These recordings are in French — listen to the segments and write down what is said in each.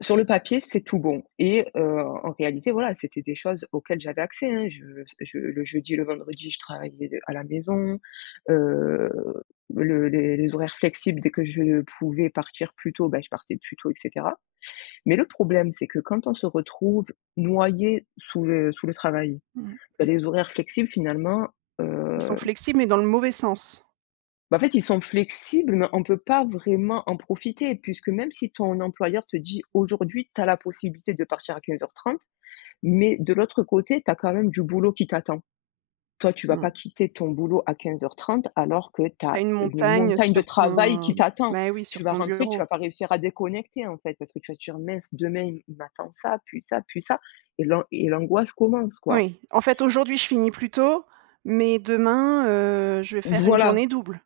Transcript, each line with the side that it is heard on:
left: Sur le papier, c'est tout bon et heu, en réalité voilà, c'était des choses auxquelles j'avais accès hein je parce que je le jeudi et le vendredi je travaillais à la maison. Heu, le les les horaires flexibles dès que je pouvais partir plus tôt, bah je partais plus tôt et cetera, mais le problème c'est que quand on se retrouve noyé sous le sous le travail,
right: Mmh
left: heu,
right: mh.
left: les horaires flexibles finalement,
right: Ils sont
left: heu
right: flexibles, mais dans le mauvais sens.
left: Bah en fait ils sont flexibles mais on peut pas vraiment en profiter puisque même si ton employeur te dit: «Aujourd'hui tu as la possibilité de partir à 15:30,», mais de l'autre côté tu as quand même du boulot qui t'attend. Toi tu vas
right: Mmh.
left: pas quitter ton boulot à 15:30 alors que tu
right: Tu as
left: as
right: une
left: une
right: montagne
left: montagne de
right: sur
left: travail
right: ton
left: qui t'attend.
right: mais oui
left: Tu
right: sur
left: vas
right: ton
left: rentrer, tu
right: bureau.
left: vas pas réussir à déconnecter en fait parce que tu vas te dire: «Mince demain il m'attend ça, puis ça, puis ça», et l'an et l'angoisse commence, quoi.
right: Oui. En fait aujourd'hui je finis plus tôt, mais demain, heu, je vais faire une
left: Voilà
right: journée double.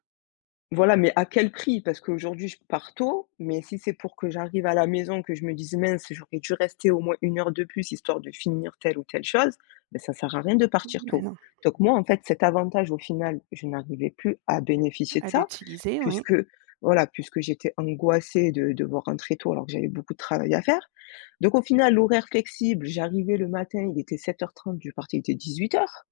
left: Voilà, mais à quel prix? Parce qu'aujourd'hui je pars tôt, mais si c'est pour que j'arrive à la maison que je me dise: «Mince j'aurais dû rester au moins 1 heure de plus histoire de finir telle ou telle chose». Bah ça sert à rien de partir
right: Beh
left: tôt,
right: non.
left: donc moi en fait cet avantage au final, je n'arrivais plus à bénéficier de
right: À
left: ça
right: l'utiliser oui.
left: puisque voilà, puisque j'étais angoissée de devoir rentrer tôt alors que j'avais beaucoup de travail à faire, donc au final l'horaire flexible, j'arrivais le matin il était 07:30, je partais il était 18:00.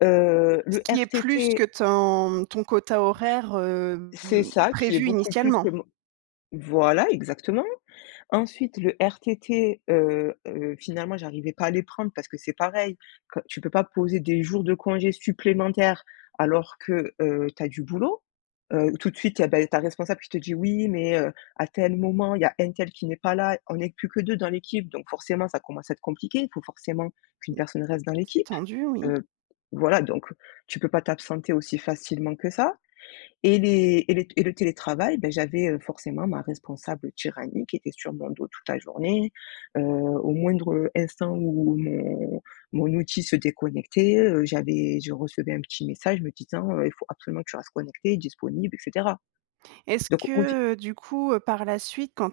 left: Heu,
right: Ce
left: le
right: qui est plus que
left: RTT
right: ton ton quota horaire,
left: C'est
right: hem,
left: ça qui est
right: prévu
left: beaucoup plus que
right: initialement?
left: mon voilà exactement. Ensuite le RTT, heu heu, finalement j'arrivais pas à les prendre parce que c'est pareil que, tu peux pas poser des jours de congés supplémentaires alors que, heu, tu as du boulot. Heu, tout de suite et beh, ta responsable qui te dit: «Oui mais heu, à tel moment il y a un tel qui n'est pas là, on est plus que 2 dans l'équipe donc forcément ça commence à être compliqué, il faut forcément qu'une
right: Mmh.
left: personne reste dans
right: C'est
left: l'équipe».
right: tendu, oui.
left: Heu, voilà, donc tu peux pas t'absenter aussi facilement que ça et les et les et le télétravail, bah j'avais, heu, forcément ma responsable tyrannique qui était sur mon dos toute la journée, heu, au moindre instant où mon mon outil se déconnectait, heu, j'avais, je recevais un petit message me disant, heu: «Il faut absolument que tu restes connectée, disponible et cetera»,
right: Est-ce
left: donc au fi
right: que du coup par la suite quand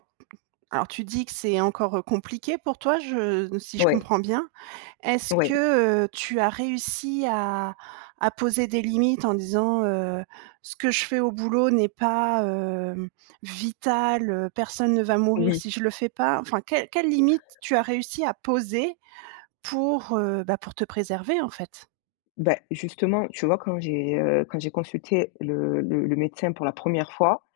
right: alors tu dis que c'est encore compliqué pour toi je si je
left: Ouais.
right: comprends bien, est-ce
left: Ouais.
right: que, heu, tu as réussi à à poser des limites? En disant, heu: «Ce que je fais au boulot n'est pas, heu, vital, heu, personne ne va mourir
left: Oui.
right: si je le fais pas». Enfin quelles quelles limites tu as réussi à poser pour, heu, bah pour te préserver, en fait?
left: Bah justement tu vois quand j'ai, heu, quand j'ai consulté le le médecin pour la première fois,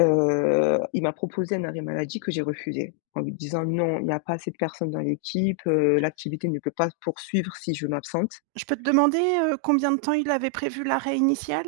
left: heu, il m'a proposé un arrêt maladie que j'ai refusé en lui disant: «Non il y a pas assez de personnes dans l'équipe, heu, l'activité ne peut pas se poursuivre si je m'absente».
right: Je peux te demander, heu, combien de temps il avait prévu l'arrêt initial?